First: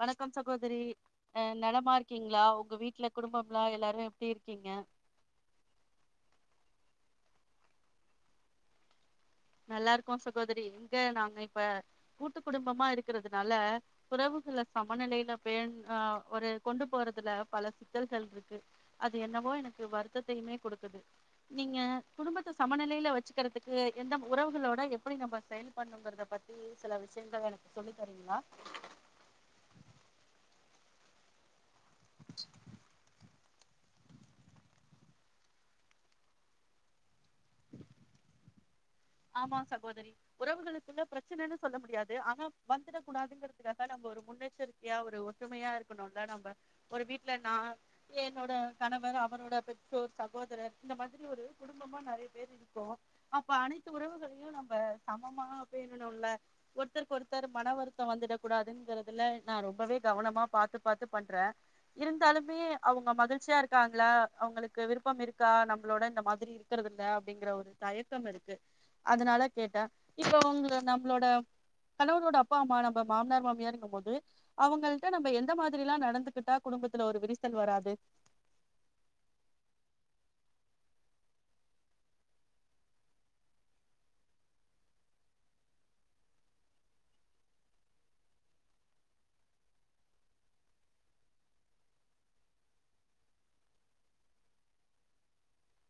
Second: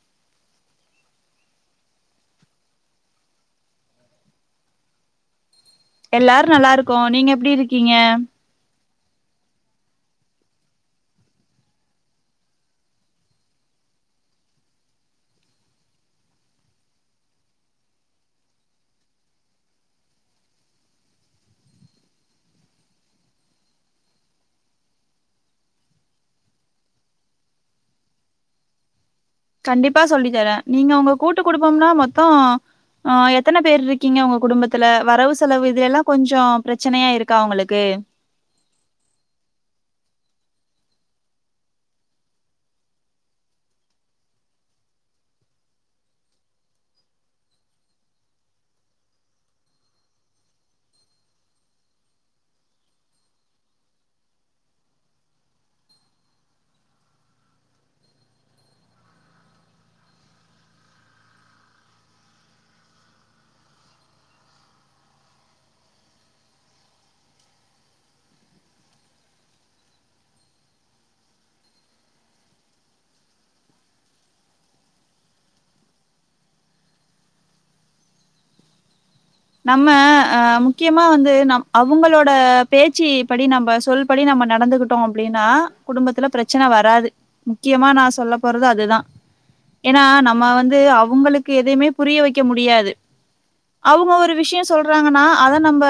வணக்கம் சகோதரி அ நலமா இருக்கீங்களா உங்க வீட்ல குடும்பம்லா எல்லாரு எப்டி இருக்கீங்க எல்லாரு நல்லாருக்கோ நீங்க எப்டி இருக்கீங்க நல்லாருக்கோ சகோதரி இங்க நாங்க இப்ப கூட்டு குடும்பமா இருக்கிறதுனால உறவுகள்ல சமநிலையில பேண் அ ஒரு கொண்டு போறதுல பல சிக்கல்கள் இருக்கு அது என்னவோ எனக்கு வருத்தத்தையுமே குடுக்குது, நீங்க குடும்பத்த சமநிலையில வச்சுக்குறதுக்கு என்ன உறவுகளோட எப்படி நம்ம செயல் படுணுங்கறத பத்தி சில விஷயங்கள் எனக்கு சொல்லி தரீங்களா கண்டிப்பா சொல்லி தரே, நீங்க உங்க கூட்டு குடு ம்பம்னா மொத்தோ ஆ எத் எத்தன பேர் இருக்கீங்க உங்க குடும்பத்தல வரவு செலவு இது எல்லா கொஞ்சோ பிரச்சனையா இருக் கா உங்களுக்கு ஆமாங் சகோதரி உறவுகளுக்குள்ள பிரச்சனன்னு சொல்ல முடியாது ஆனா வந்துட கூடாதுங்கிறதுக்காக நம்ம ஒரு முன்னெச்சரிக்கையா ஒரு ஒற்றுமையா இருக்கணுல்ல நாம்ப ஒரு வீட்ல நா என்னோட கணவர் அவரோட பெற்றோர் சகோதரர் இந்த மாதிரி ஒரு குடும்பமா நெறைய பேர் இருக்கோ அப்ப அனை த்து உறவுகளையு நாம்ப சமமா பேணணுல்ல ஒருத்தருக்கு ஒருத்தர் மன வருத்த வந்துட கூடாதுங்கறதுல நா ரொம்பவே கவனமா பாத்து பாத்து பண்ற இருந்தாலுமே அவங்க மகிழ்ச்சியா இருக்காங்ளா அவங்களுக்கு விருப்பம் இருக்கா நம்மளோட இந்த மாதிரி இருக்கிறதுல்ல அப்படிங்கற ஒரு தயக்கம் இருக்கு அதனால கேட்ட இப்ப உங்க நம்மளோட கணவரோட அப்பா அம்மா நம்ப மாமனார் மாமியாருங்கம்போது அவங்கள்ட்ட நம்ம எந்த மாதிரிலா நடந்துகிட்டா குடும்பத்துல ஒரு விரிசல் வராது நம்ம அ முக்கியமா வந்து நம் அவங்களோட பேச்சு படி நம்ம சொல்படி நம்ம நடந்துகிட்டோ அப்டின்னா குடும்பத்துல பிரச்சனை வராது முக்கியமா நா சொல்ல போறது அதுதா ஏனா நம்ம வந்து அவங்களுக்கு எதைமே புரிய வக்க முடியாது அவுங்க ஒரு விஷய சொல்றாங்கனா அத நம்ம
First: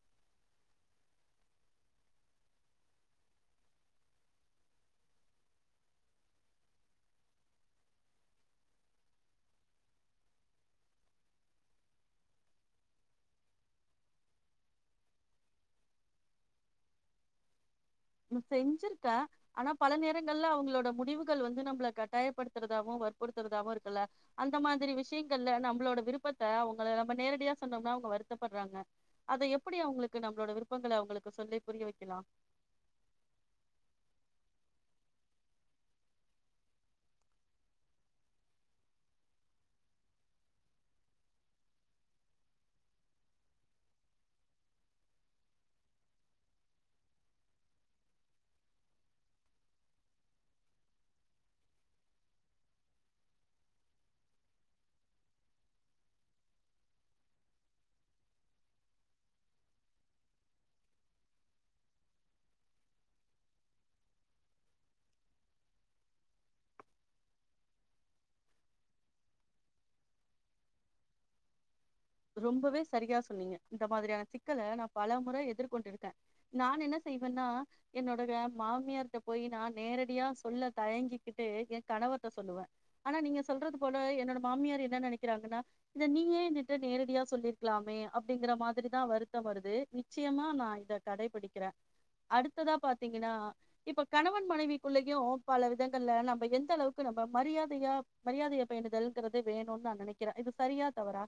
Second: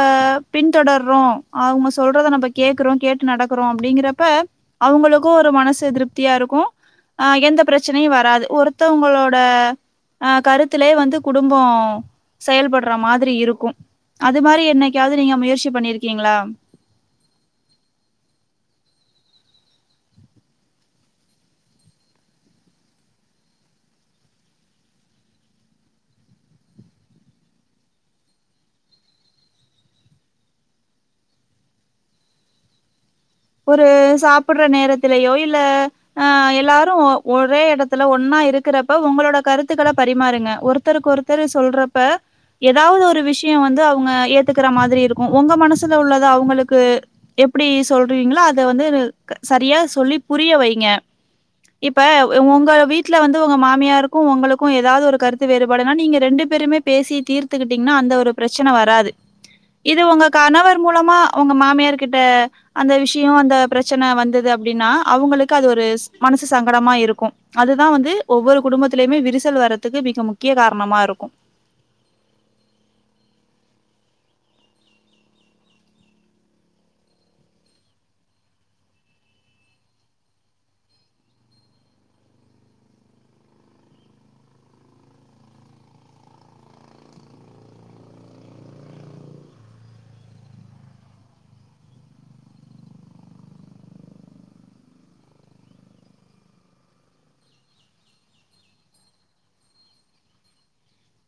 பின்தொடர்றோ அவங்க சொல்றத நம்ப கேக்குறோ கேட்டு நடக்கறோ அப்டிங்கிறப்ப அவங்களுக்கு ஒரு மனசு திருப்தியாருக்கு ஆ எந்த பிரச்சனையு வராது ஒருத்தவங்களோட அ கருத்திலே வந்து குடும்ப செயல்படற மா இருக்கு அது மாரி என்னைக்காது நீங்க முயற்சி பண்ணிருக்கீங்களா செஞ்சுருக்கே ஆனா பல நேரங்கள்ல அவங்களோட முடிவுகள் வந்து நம்பள கட்டாயப்படுத்துறதாவு வற்புடுத்துறதாவு இருக்குல்ல அந்த மாதிரி விஷயங்கள்ல நம்மளோட விருப்பத்த அவங்கள நம்ப நேரடியா சொன்னோம்னா அவங்க வருத்தப்படுறாங்க அத எப்படி அவுங்களுக்கு நம்மளோட விருப்பங்கள அவுங்களுக்கு சொல்லி புரிய வைக்கலா ஒரு சாப்ட்ற நேரத்துலயோ இல்ல ஆஹ் எல்லாரு ஒரே எடத்துல ஒன்னா இருக்கிறப்ப ஒங்களோட கருத்துகள பரிமாறுங்க ஒருத்தருக்கு ஒருத்தர் சொல்றப்ப எதாவது ஒரு விஷயோ வந்து அவுங்க ஏத்துக்கற மாரி இருக்கு ஒங்க மனசுல உள்ளத அவுங்ளுக்கு எப்டி சொல் அத வந்து சரியா சொல்லி புரிய வைங்க இப்ப ஒங்க வீட்ல வந்து ஒங்க மாமியாருக்கு ஒங்ளுக்கு எதாது ஒரு கருத்து வேறுபாடுனா நீங்க ரெண்டு பேருமே பேசி தீர்த்துகிட்டீங்கன்னா அந்த ஒரு பிரச்சன வராது இது உங்க கணவர் மூலமா ஒங்க மாமியார் கிட்ட அந்த விஷயோ அந்த பிரச்சன வந்தது அப்டின்னா அவுங்களுக்கு அது ஒரு மனசு சங்கடமா இருக்கு அதுதா வந்து ஒவ்வொரு குடும்பத்துலயுமே விரிசல் வறதுக்கு மிக முக்கிய காரணமா இருக்கு ரொம்பவே சரியா சொன்னீங்க இந்த மாரியான சிக்கல நா பல முறை எதிர்கொண்டிருக்கே நான் என்ன செய்வேன்னா என்னோட மாமியார்ட்ட போய் நா நேரடியா சொல்ல தயங்கிக்கிட்டு ஏ கணவர்ட்ட சொல்லுவே ஆனா நீங்க சொல்றது போல என்னோட மாமியார் என்ன நெனைக்கிறாங்கன்னா இத நீயே ஏ ன்ட்ட நேரடியா சொல்லிருக்கலாமே அப்டிங்கிற மாரிதா வருத்தம் வருது நிச்சயமா நா இத கடைபிடிக்கிறே அடுத்ததா பாத்தீங்கன்னா இப்ப கணவன் மனைவிக்குள்ளயு பல விதங்கள்ல நம்ப எந்த அளவுக்கு நம்ப மரியாதையா மரியாதைய பேணுதல்கறது வேணுனு நா நெனைக்கிறே இது சரியா தவறா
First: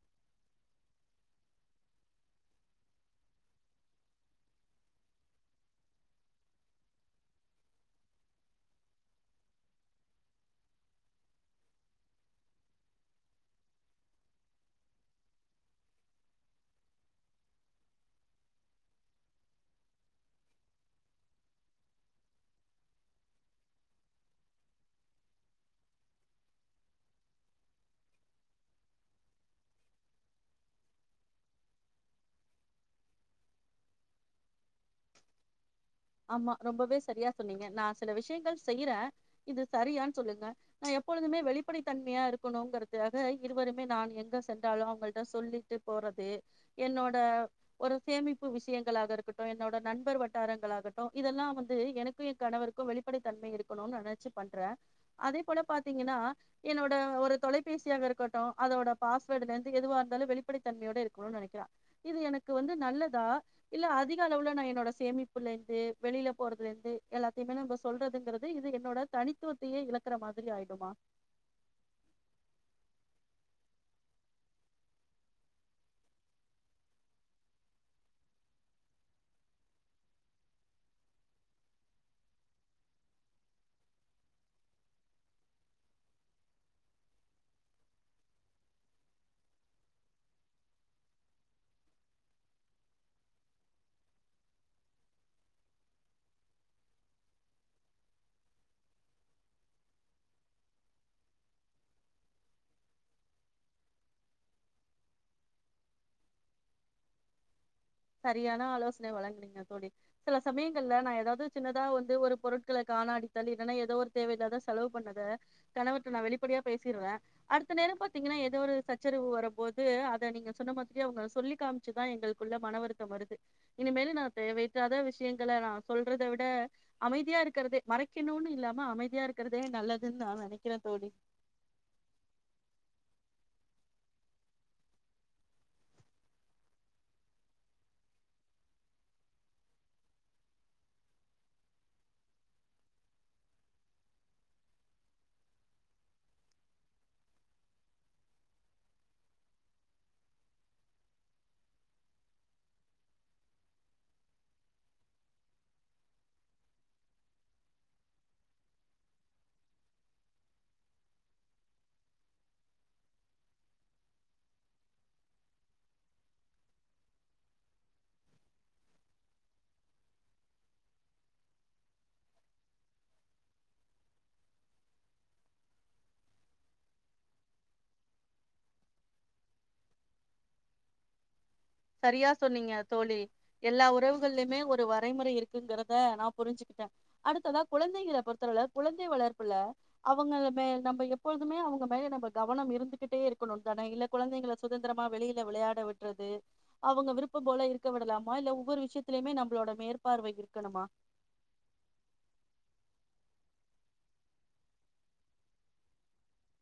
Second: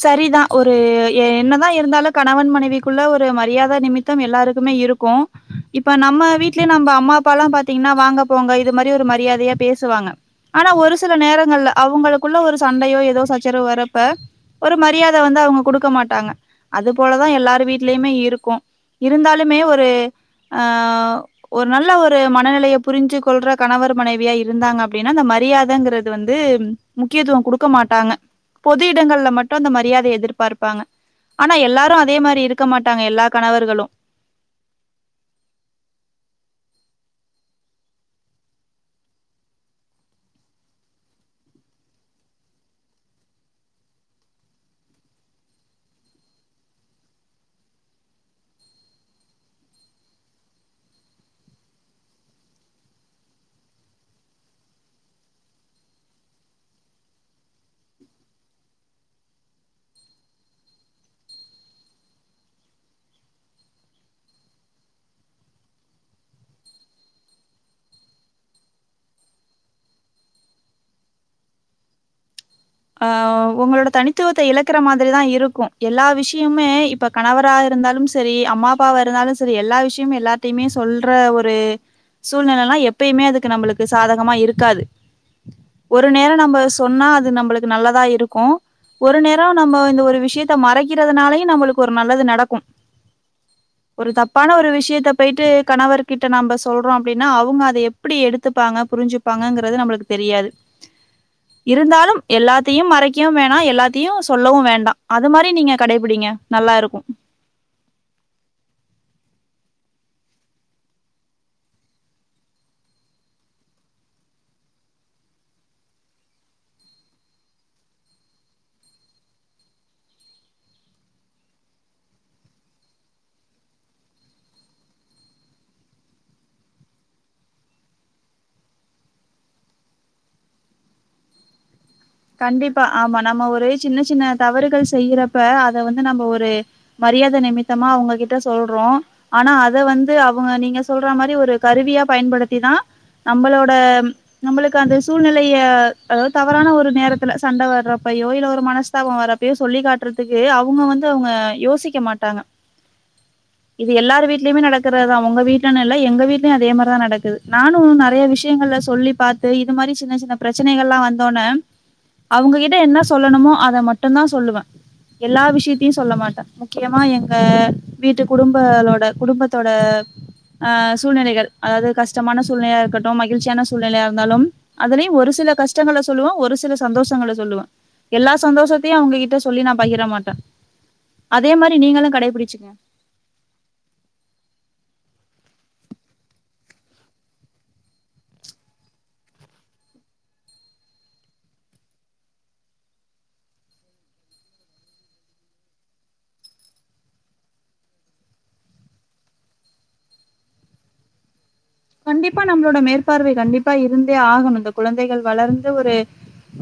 சரிதா ஒரு என்னதா இருந்தாலு கணவன் மனைவிக்குள்ள ஒரு மரியாத நிமித்தம் எல்லாருக்குமே இருக்கு இப்ப நம்ப வீட்லயே நம்ப அம்மா அப்பாலா பாத்தீங்கன்னா வாங்க போங்க இது மாரி ஒரு மரியாதையா பேசுவாங்க ஆனா ஒரு சில நேரங்கள்ல அவுங்ளுக்குள்ள ஒரு சண்டையோ எதோ சச்சரவோ வரப்ப ஒரு மரியாத வந்து அவங்க குடுக்க மாட்டாங்க அது போலதா எல்லார் வீட்லயுமே இருக்கு இருந்தாலுமே ஒரு ஆஹ் ஒரு நல்ல ஒரு மனநிலைய புரிஞ்சு கொள்ற கணவர் மனைவியா இருந்தாங்க அப்டின்னா அந்த மரியாதங்கறது வந்து முக்கியத்துவம் குடுக்க மாட்டாங்க பொது எடங்கள்ல மட்டு அந்த மரியாதைய எதிர்பார்ப்பாங்க ஆனா எல்லாரு அதே மாரி இருக்க மாட்டாங்க எல்லா கணவர்களு ஆமா ரொம்பவே சரியா சொன்னீங்க நா சில விஷயங்கள் செய்றே இது சரியான்னு சொல்லுங்க நா எப்பொழுதுமே வெளிப்படை தன்மையா இருக்கணுங்கறதுக்காக இருவருமே நான் எங்க சென்றாலு அவங்கள்ட்ட சொல்லிட்டு போறது என்னோட ஒரு சேமிப்பு விஷயங்களாக இருக்கட்டு என்னோட நண்பர் வட்டாரங்களாகட்டு இதெல்லா வந்து எனக்கு என் கணவருக்கு வெளிப்படை தன்மை இருக்கணும்னு நெனைச்சு பண்றே அதே போல பாத்தீங்கன்னா என்னோட ஒரு தொலைபேசியாக இருக்கட்டு அதோட பாஸ்வேர்ட்ல இருந்து எதுவா இருந்தாலு வெளிப்படை தன்மையோட இருக்கணுனு நெனைக்கிறா இது எனக்கு வந்து நல்லதா இல்ல அதிக அளவுல நா என்னோட சேமிபுலே வெளியில போறதுல இருந்து எல்லாத்தைமே நம்ப சொல்றதுங்கறது இது என்னோட தனித்துவத்தையே இழக்குற மாதிரி ஆயிடுமா ஆஹ் ஒங்ளோட தனித்துவத்த இழக்குற மாதிரிதா இருக்கு எல்லா விஷயமுமே இப்ப கணவராக இருந்தாலும் சரி அம்மா அப்பாவா இருந்தாலு சரி எல்லா விஷயமு எல்லாத்தைமே சொல்ற ஒரு சூழ்நெலலா எப்பயுமே அதுக்கு நம்ளுக்கு சாதகமா இருக்காது ஒரு நேரோ நம்ப சொன்னா அது நம்ளுக்கு நல்லதா இருக்கு ஒரு நேரோ நம்ப இந்த ஒரு விஷயத்த மறைக்கிறதுனாலயு நம்ளுக்கு ஒரு நல்லது நடக்கு ஒரு தப்பான ஒரு விஷயத்த பொய்ட்டு கணவர் கிட்ட நம்ப சொல்றோ அப்டின்னா அவங்க அத எப்டி எடுத்துப்பாங்க புரிஞ்சுப்பாங்கங்றது நம்ளுக்கு தெரியாது இருந்தாலும் எல்லாத்தையு மறைக்கவு வேணா எல்லாத்தையு சொல்லவு வேண்டா அது மாரி நீங்க கடைபிடிங்க நல்லாருக்கு சரியான ஆலோசனை வழங்குனீங்க தோளி சில சமயங்கள்ல நா ஏதாவது சின்னதா வந்து ஒரு பொருட்கள காணாடித்தால் இல்லனா எதோ ஒரு தேவையில்லாதா செலவு பண்ணத கணவர்ட்ட நா வெளிப்படையா பேசிருவே அடுத்த நேரோ பாத்தீங்கன்னா எதோ ஒரு சச்சரவு வரபோது அத நீங்க சொன்ன மாதிரியே அவங்க சொல்லி காமிச்சுதா எங்ளுக்குள்ள மனவருத் தம் வருது இனிமேல் நா தேவைல்லாத விஷியங்கள நா சொல்றத விட அமைதியா இருக்றதே மறைக்கணுனு இல்லாம அமைதியா இருக்கறதே நல்லதுன்னு நா நெனைக்கிறே தோளி கண்டிப்பா ஆமா நம்ப ஒரு சின்ன சின்ன தவறுகள் செய்யறப்ப அத வந்து நம்ப ஒரு மரியாத நிமித்தமா அவங்ககிட்ட சொல்றோ ஆனா அத வந்து அவுங்க நீங்க சொல்ற மாரி ஒரு கருவியா பயன்படுத்திதா நம்பளோட நம்ளுக்கு அந்த சூழ்நிலைய அதாவது தவறான ஒரு நேரத்துல சண்ட வறப்பயோ இல்ல ஒரு மனஸ்தாபோ வறப்பயோ சொல்லி காட்றதுக்கு அவுங்க வந்து அவுங்க யோசிக்க மாட்டாங்க இது எல்லாரு வீட்லயுமே நடக்கறதுதா ஒங்க வீட்லன்னு இல்ல எங்க வீட்லயு அதே மாரிதா நடக்குது நானு நெறைய விஷயங்கள்ல சொல்லி பாத்து இது மாரி சின்ன சின்ன பிரச்சனைகள்லா வந்தோனே அவங்ககிட்ட என்ன சொல்லணுமோ அத மட்டு தா சொல்லுவே எல்லா விஷயத்தையு சொல்ல மாட்டே முக்கியமா எங்க வீட்டு குடும்பளோட குடும்பத்தோட ஆ சூழ்நிலைகள் அதாது கஷ்டமான சூழ்நிலையா இருக்கட்டும் மகிழ்ச்சியான சூழ்நிலையா இருந்தாலு அதுலயு ஒரு சில கஷ்டங்கள சொல்லுவோ ஒரு சில சந்தோஷங்கள சொல்லுவே எல்லா சந்தோஷத்தையு அவங்ககிட்ட சொல்லி நா பகிர மாட்டே சரியா சொன்னீங்க தோளி எல்லா உறவுகள்யுமே ஒரு வ றைமுறை இருக்குங்கறத நா புரிஞ்சுகிட்டே அடுத்ததா குழந்தைகள பொறுத்தளவுல குழந்தை வளர்ப்புல அவங்க மே நம்ப எப்பொழுதுமே அவங்க மேல நம்ப கவனம் இருந்துகிட்டே இருக்கணு தானே இல்ல குழந்தைங்கள சுதந்திரமா வெளியில விளயாட விட்றது அவங்க விருப்பம் போல இருக்க விடலாமா இல்ல ஒவ்வொரு விஷயத்துலயுமே நம்பளோட மேற்பார்வை இருக்கணுமா கண்டிப்பா நம்பளோட மேற்பார்வை கண்டிப்பா இருந்தே ஆகணு இந்த குழந்தைகள் வளர்ந்து ஒரு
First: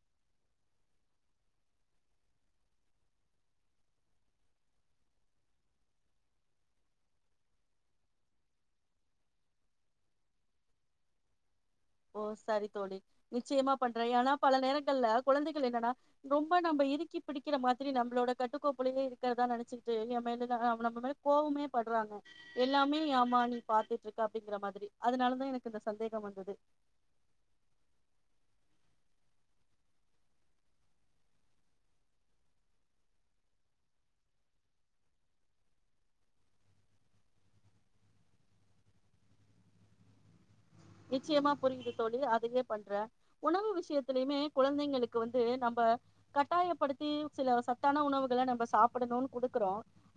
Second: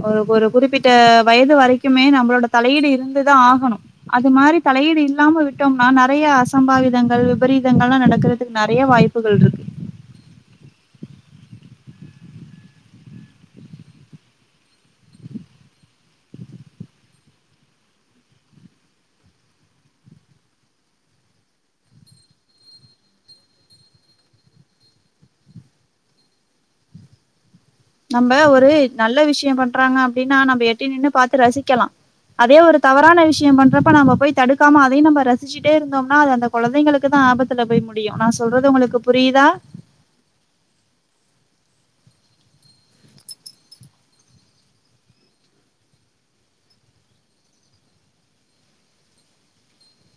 ஒரு ஒரு குறிப்பிட்ட வயது வரைக்குமே நம்பளோட தலையீடு இருந்துதா ஆகணு அது மாரி தலையீடு இல்லாம விட்டோம்னா நறையா அசம்பாவிதங்கள் விபரீதங்கள்லா நடக்கறதுக்கு நறையா வாய்ப்புகள் இருக்கு ஓ சரி தோளி நிச்சயமா பண்றே ஏனா பல நேரங்கள்ல குழந்தைகள் என்னன்னா ரொம்ப நம்ப இருக்கி பிடிக்கிற மாதிரி நம்பளோட கட்டுக்கோப்புலயே இருக்கறதா நெனச்சுக்கிட்டு ஏ மேலலா நம்ப மேல கோவமே படுறாங்க எல்லாமே ஆமா நீ பாத்துட்ருக்க அப்டிங்கிற மாதிரி அதனாலதா எனக்கு இந்த சந்தேகம் வந்தது நம்ம ஒரு நல்ல விஷயம் பண்றாங்க அப்டின்னா நம்ப எட்டி நின்னு பாத்து ரசிக்கலா அதே ஒரு தவறான விஷயம் பண்றப்ப நம்ப போய் தடுக்காம அதையு நம்ப ரசிச்சிட்டே இருந்தோம்னா அது அந்த குழந்தைங்களுக்கு தா ஆபத்துல போய் முடியு நா சொல்றது உங்ளுக்கு புரியுதா நிச்சயமா புரியுது தோழி அதையே பண்றே உணவு விஷயத்துலயுமே குழந்தைங்களுக்கு வந்து நம்ப கட்டாயப்படுத்தி சில சத்தான உணவுகள நம்ப சாப்டணுனு குடுக்குறோ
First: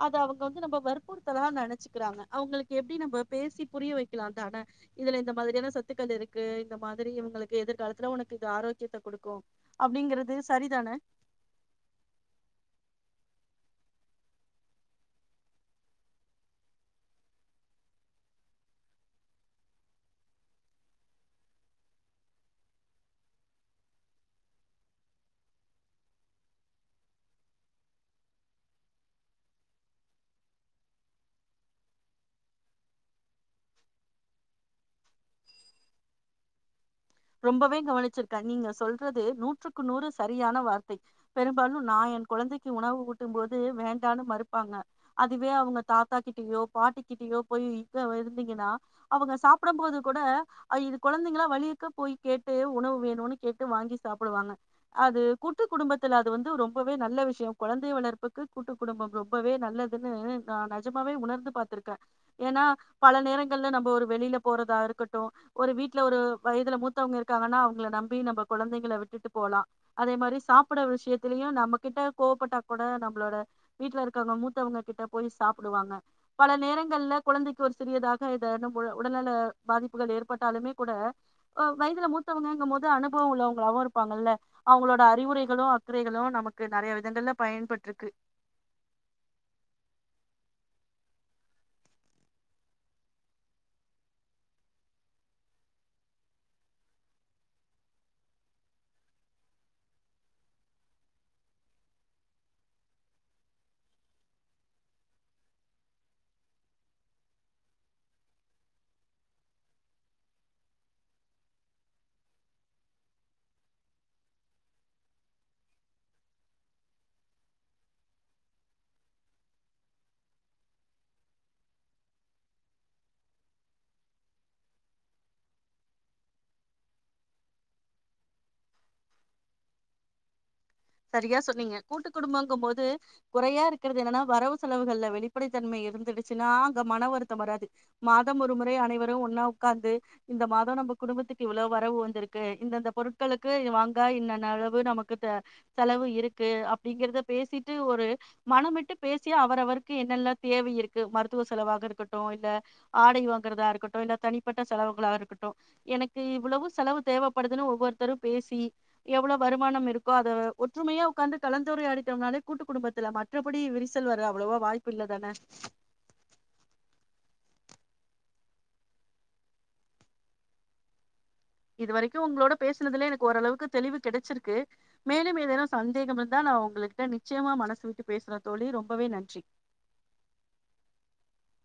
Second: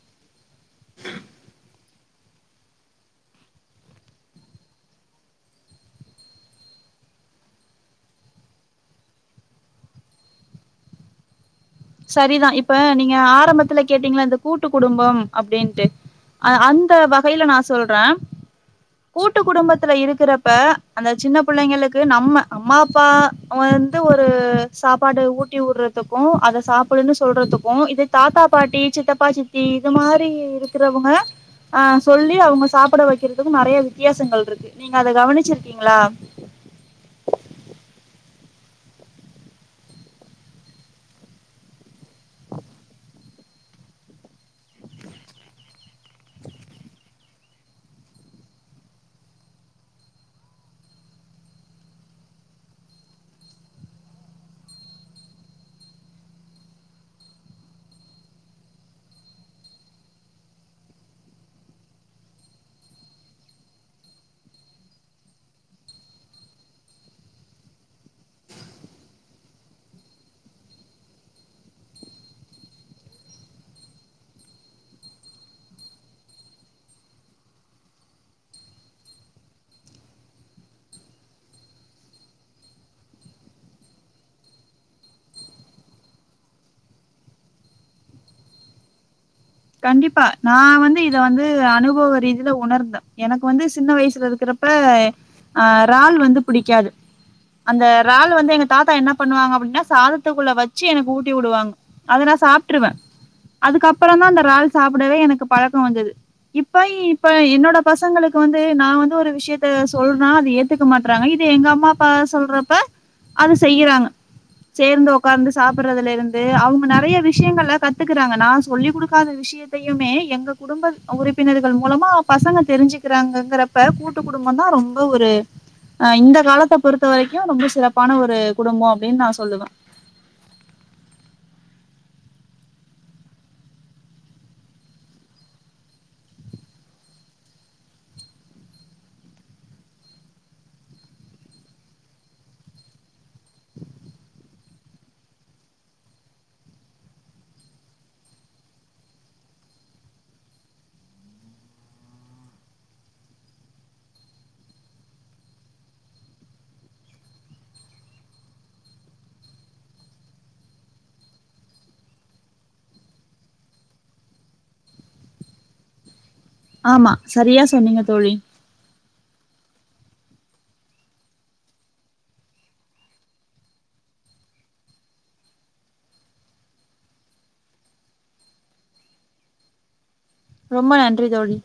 அத அவங் க வந்து நம்ப வற்புறுத்தலா நென சிக்கிறாங்க அவுங்ளுக்கு எப்டி நம்ப பேசி புரிய வெக்கலா தான இதுல இந் மாதிரியான சத்துக்கள் இருக்கு இந்த மாதிரி இவுங்ளுக்கு எதிர்காலத்துல உனக்கு இது ஆரோக்கியத்த குடுக்கு அப்டிங்கறது சரிதானே சரிதா இப்ப நீங்க ஆரம்பத்துல கேட்டீங்கள இந்த கூட்டு குடும்ப அப்டின்ட்டு ஆ அந்த வகையில நா சொல்றே கூட்டு குடும்பத்துல இருக்கறப்ப அந்த சின்ன பிள்ளைங்களுக்கு நம்ப அம்மா அப்பா வந்து ஒரு சாப்பாடு ஊட்டி உடுறதுக்கு அத சாப்டுன்னு சொல்றதுக்கு இதே தாத்தா பாட்டி சித்தப்பா சித்தி இது மாரி இருக்குறவங்க ஆ சொல்லி அவங்க சாப்பட வைக்கறதுக்கு நெறைய வித்தியாசங்கள் இருக்கு நீங்க அத கவனிச்சிருக்கீங்களா ரொம்பவே கவனிச்சிருக்கே நீங்க சொல்றது நூற்றுக்கு நூறு சரியான வார்த்தை பெரும்பாலு நா என் குழந்தைக்கு உணவு ஊட்டும் போது வேண்டான்னு மறுப்பாங்க அதுவே அவங்க தாத்தா கிட்டயோ பாட்டிக்கிட்டயோ போய் டு இருந்தீங்கன்னா அவங்க சாப்டும் போது கூட இது குழந்தைங்களா வளியக்க போய் கேட்டு உணவு வேணுனு கேட்டு வாங்கி சாப்டுவாங்க அது கூட்டு குடும்பத்துல அது வந்து ரொம்பவே நல்ல விஷயோ கொழந்தை வளர்ப்புக்கு கூட்டு குடும்பம் ரொம்பவே நல்லதுன்னு நா நெஜமாவே உணர்ந்து பாத்துருக்கே ஏன்னா பல நேரங்கள்ல நம்ப ஒரு வெளியில போறதா இருக்கட்டு ஒரு வீட்ல ஒரு வயதுல மூத் மூத்தவங்க இருக்காங்கன்னா அவங்கள நம்பி நம்ப கொழந்தைங்கள விட்டுட்டு போலா அதே மாரி சாப்ட்ற விஷயத்துலயு நம்ப கிட்ட கோவப்பட்டா கூட நம்பளோட வீட்ல இருக்கவங்க மூத்தவங்க கிட்ட போய் சாப்டுவாங்க பல நேரங்கள்ல குழந்தைக்கு ஒரு சிறியதாக இத உடல்நல பாதிப்புகள் ஏற்பட்டாலுமே கூட வயதுல மூத்தவங்ககும் போது அனுபவோ உள்ளவங்களாவு இருப்பாங்கல அவங்களோட அறிவுரைகளு அக்கறைகளு நமக்கு நறைய விதங்கள்ல பயன்பட்ருக்கு கண்டிப்பா நா வந்து இத வந்து அனுபவ ரீதியில உணர்ந்தே எனக்கு வந்து சின்ன வயசுல இருக்குறப்ப ஆ இறால் வந்து படிக்காது அந்த இறால் வந்து எங்க தாத்தா என்ன பண்ணுவாங்க அப்டின்னா சாதத்துக்குள்ள வச்சி எனக்கு ஊட்டி உடுவாங்க அத நா சாப்ட்டுருவே அதுக்கப்றோ தா இறால் சாப்டவே எனக்கு பழக்கோ வந்தது இப்ப இப்ப என்னோட பசங்களுக்கு வந்து நா வந்து ஒரு விஷயத்த சொல்றா அது ஏத்துக்க மாட்றாங்க இது எங்க அம்மா அப்பா சொல்றப்ப அது செய்றாங்க சேர்ந்து ஒக்காந்து சாப்டுறதுல இருந்து அவங்க நறைய விஷயங்கள்ல கத்துக்கறாங்க நா சொல்லிகுடுக்க க்காத விஷயத்தையுமே எங்க குடும்ப உறுப்பினர்கள் மூலமா பசங்க தெரிஞ்சிக்கிறாங்கங்கிறப்ப கூட்டு குடும்பம் தா ரொம்ப ஒரு ஆ இந்த காலத்த பொறுத்த வரைக்கு ரொம்ப சிறப்பான ஒரு குடும்போ அப்டின்னு நா சொல்லுவே சரியா சொன்னீங்க கூட்டு குடும்பங்கு போது குறையா இருக்கறது என்னன்னா வரவு செலவுகள்ல வெளிப்படைத்தன்மை இருந்துடுச்சுன்னா அங்க மன வருத்தம் வராது மாதம் ஒரு முறை அனைவரு ஒன்னா உக்காந்து இந்த மாதம் நம்ப குடும்பத்துக்கு இவ்ளோ வரவு வந்துருக்கு இந்தந்த பொருட்களுக்கு இது வாங்க இன்னன்ன அளவு நமக்கு தே செலவு இருக்கு அப்டிங்கறத பேசிட்டு ஒரு மனமிட்டு பேசியே அவரவருக்கு என்னென்ன தேவை இருக்கு மருத்துவ செலவாக இருக்கட்டு இல்ல ஆடை வாங்குறதா இருக்கட்டு இல்ல தனிப்பட்ட செலவுகளாக இருக்கட்டு எனக்கு இவ்வளவு செலவு தேவைப்படுதுன்னு ஒவ்வொருத்தரு பேசி எவ்ளோ வருமானம் இருக்கோ அத ஒற்றுமையா உக்காந்து கலந்துரையாடிட்டோம்னாலே கூட்டு குடும்பத்துல மற்றபடி விரிசல் வர அவ்ளவா வாய்ப்பு இல்லதானே ஆமா சரியா சொன்னீங்க தோழி இது வரைக்கு உங்ளோட பேசுனதுல எனக்கு ஓரளவுக்கு தெளிவு கெடச்சிருக்கு மேலு ஏதேனு சந்தேகம் இருந்தா நா உங்ள்கிட்ட நிச்சயமா மனசு விட்டு பேசுறே தோளி ரொம்பவே நன்றி ரொம்ப நன்றி தோளி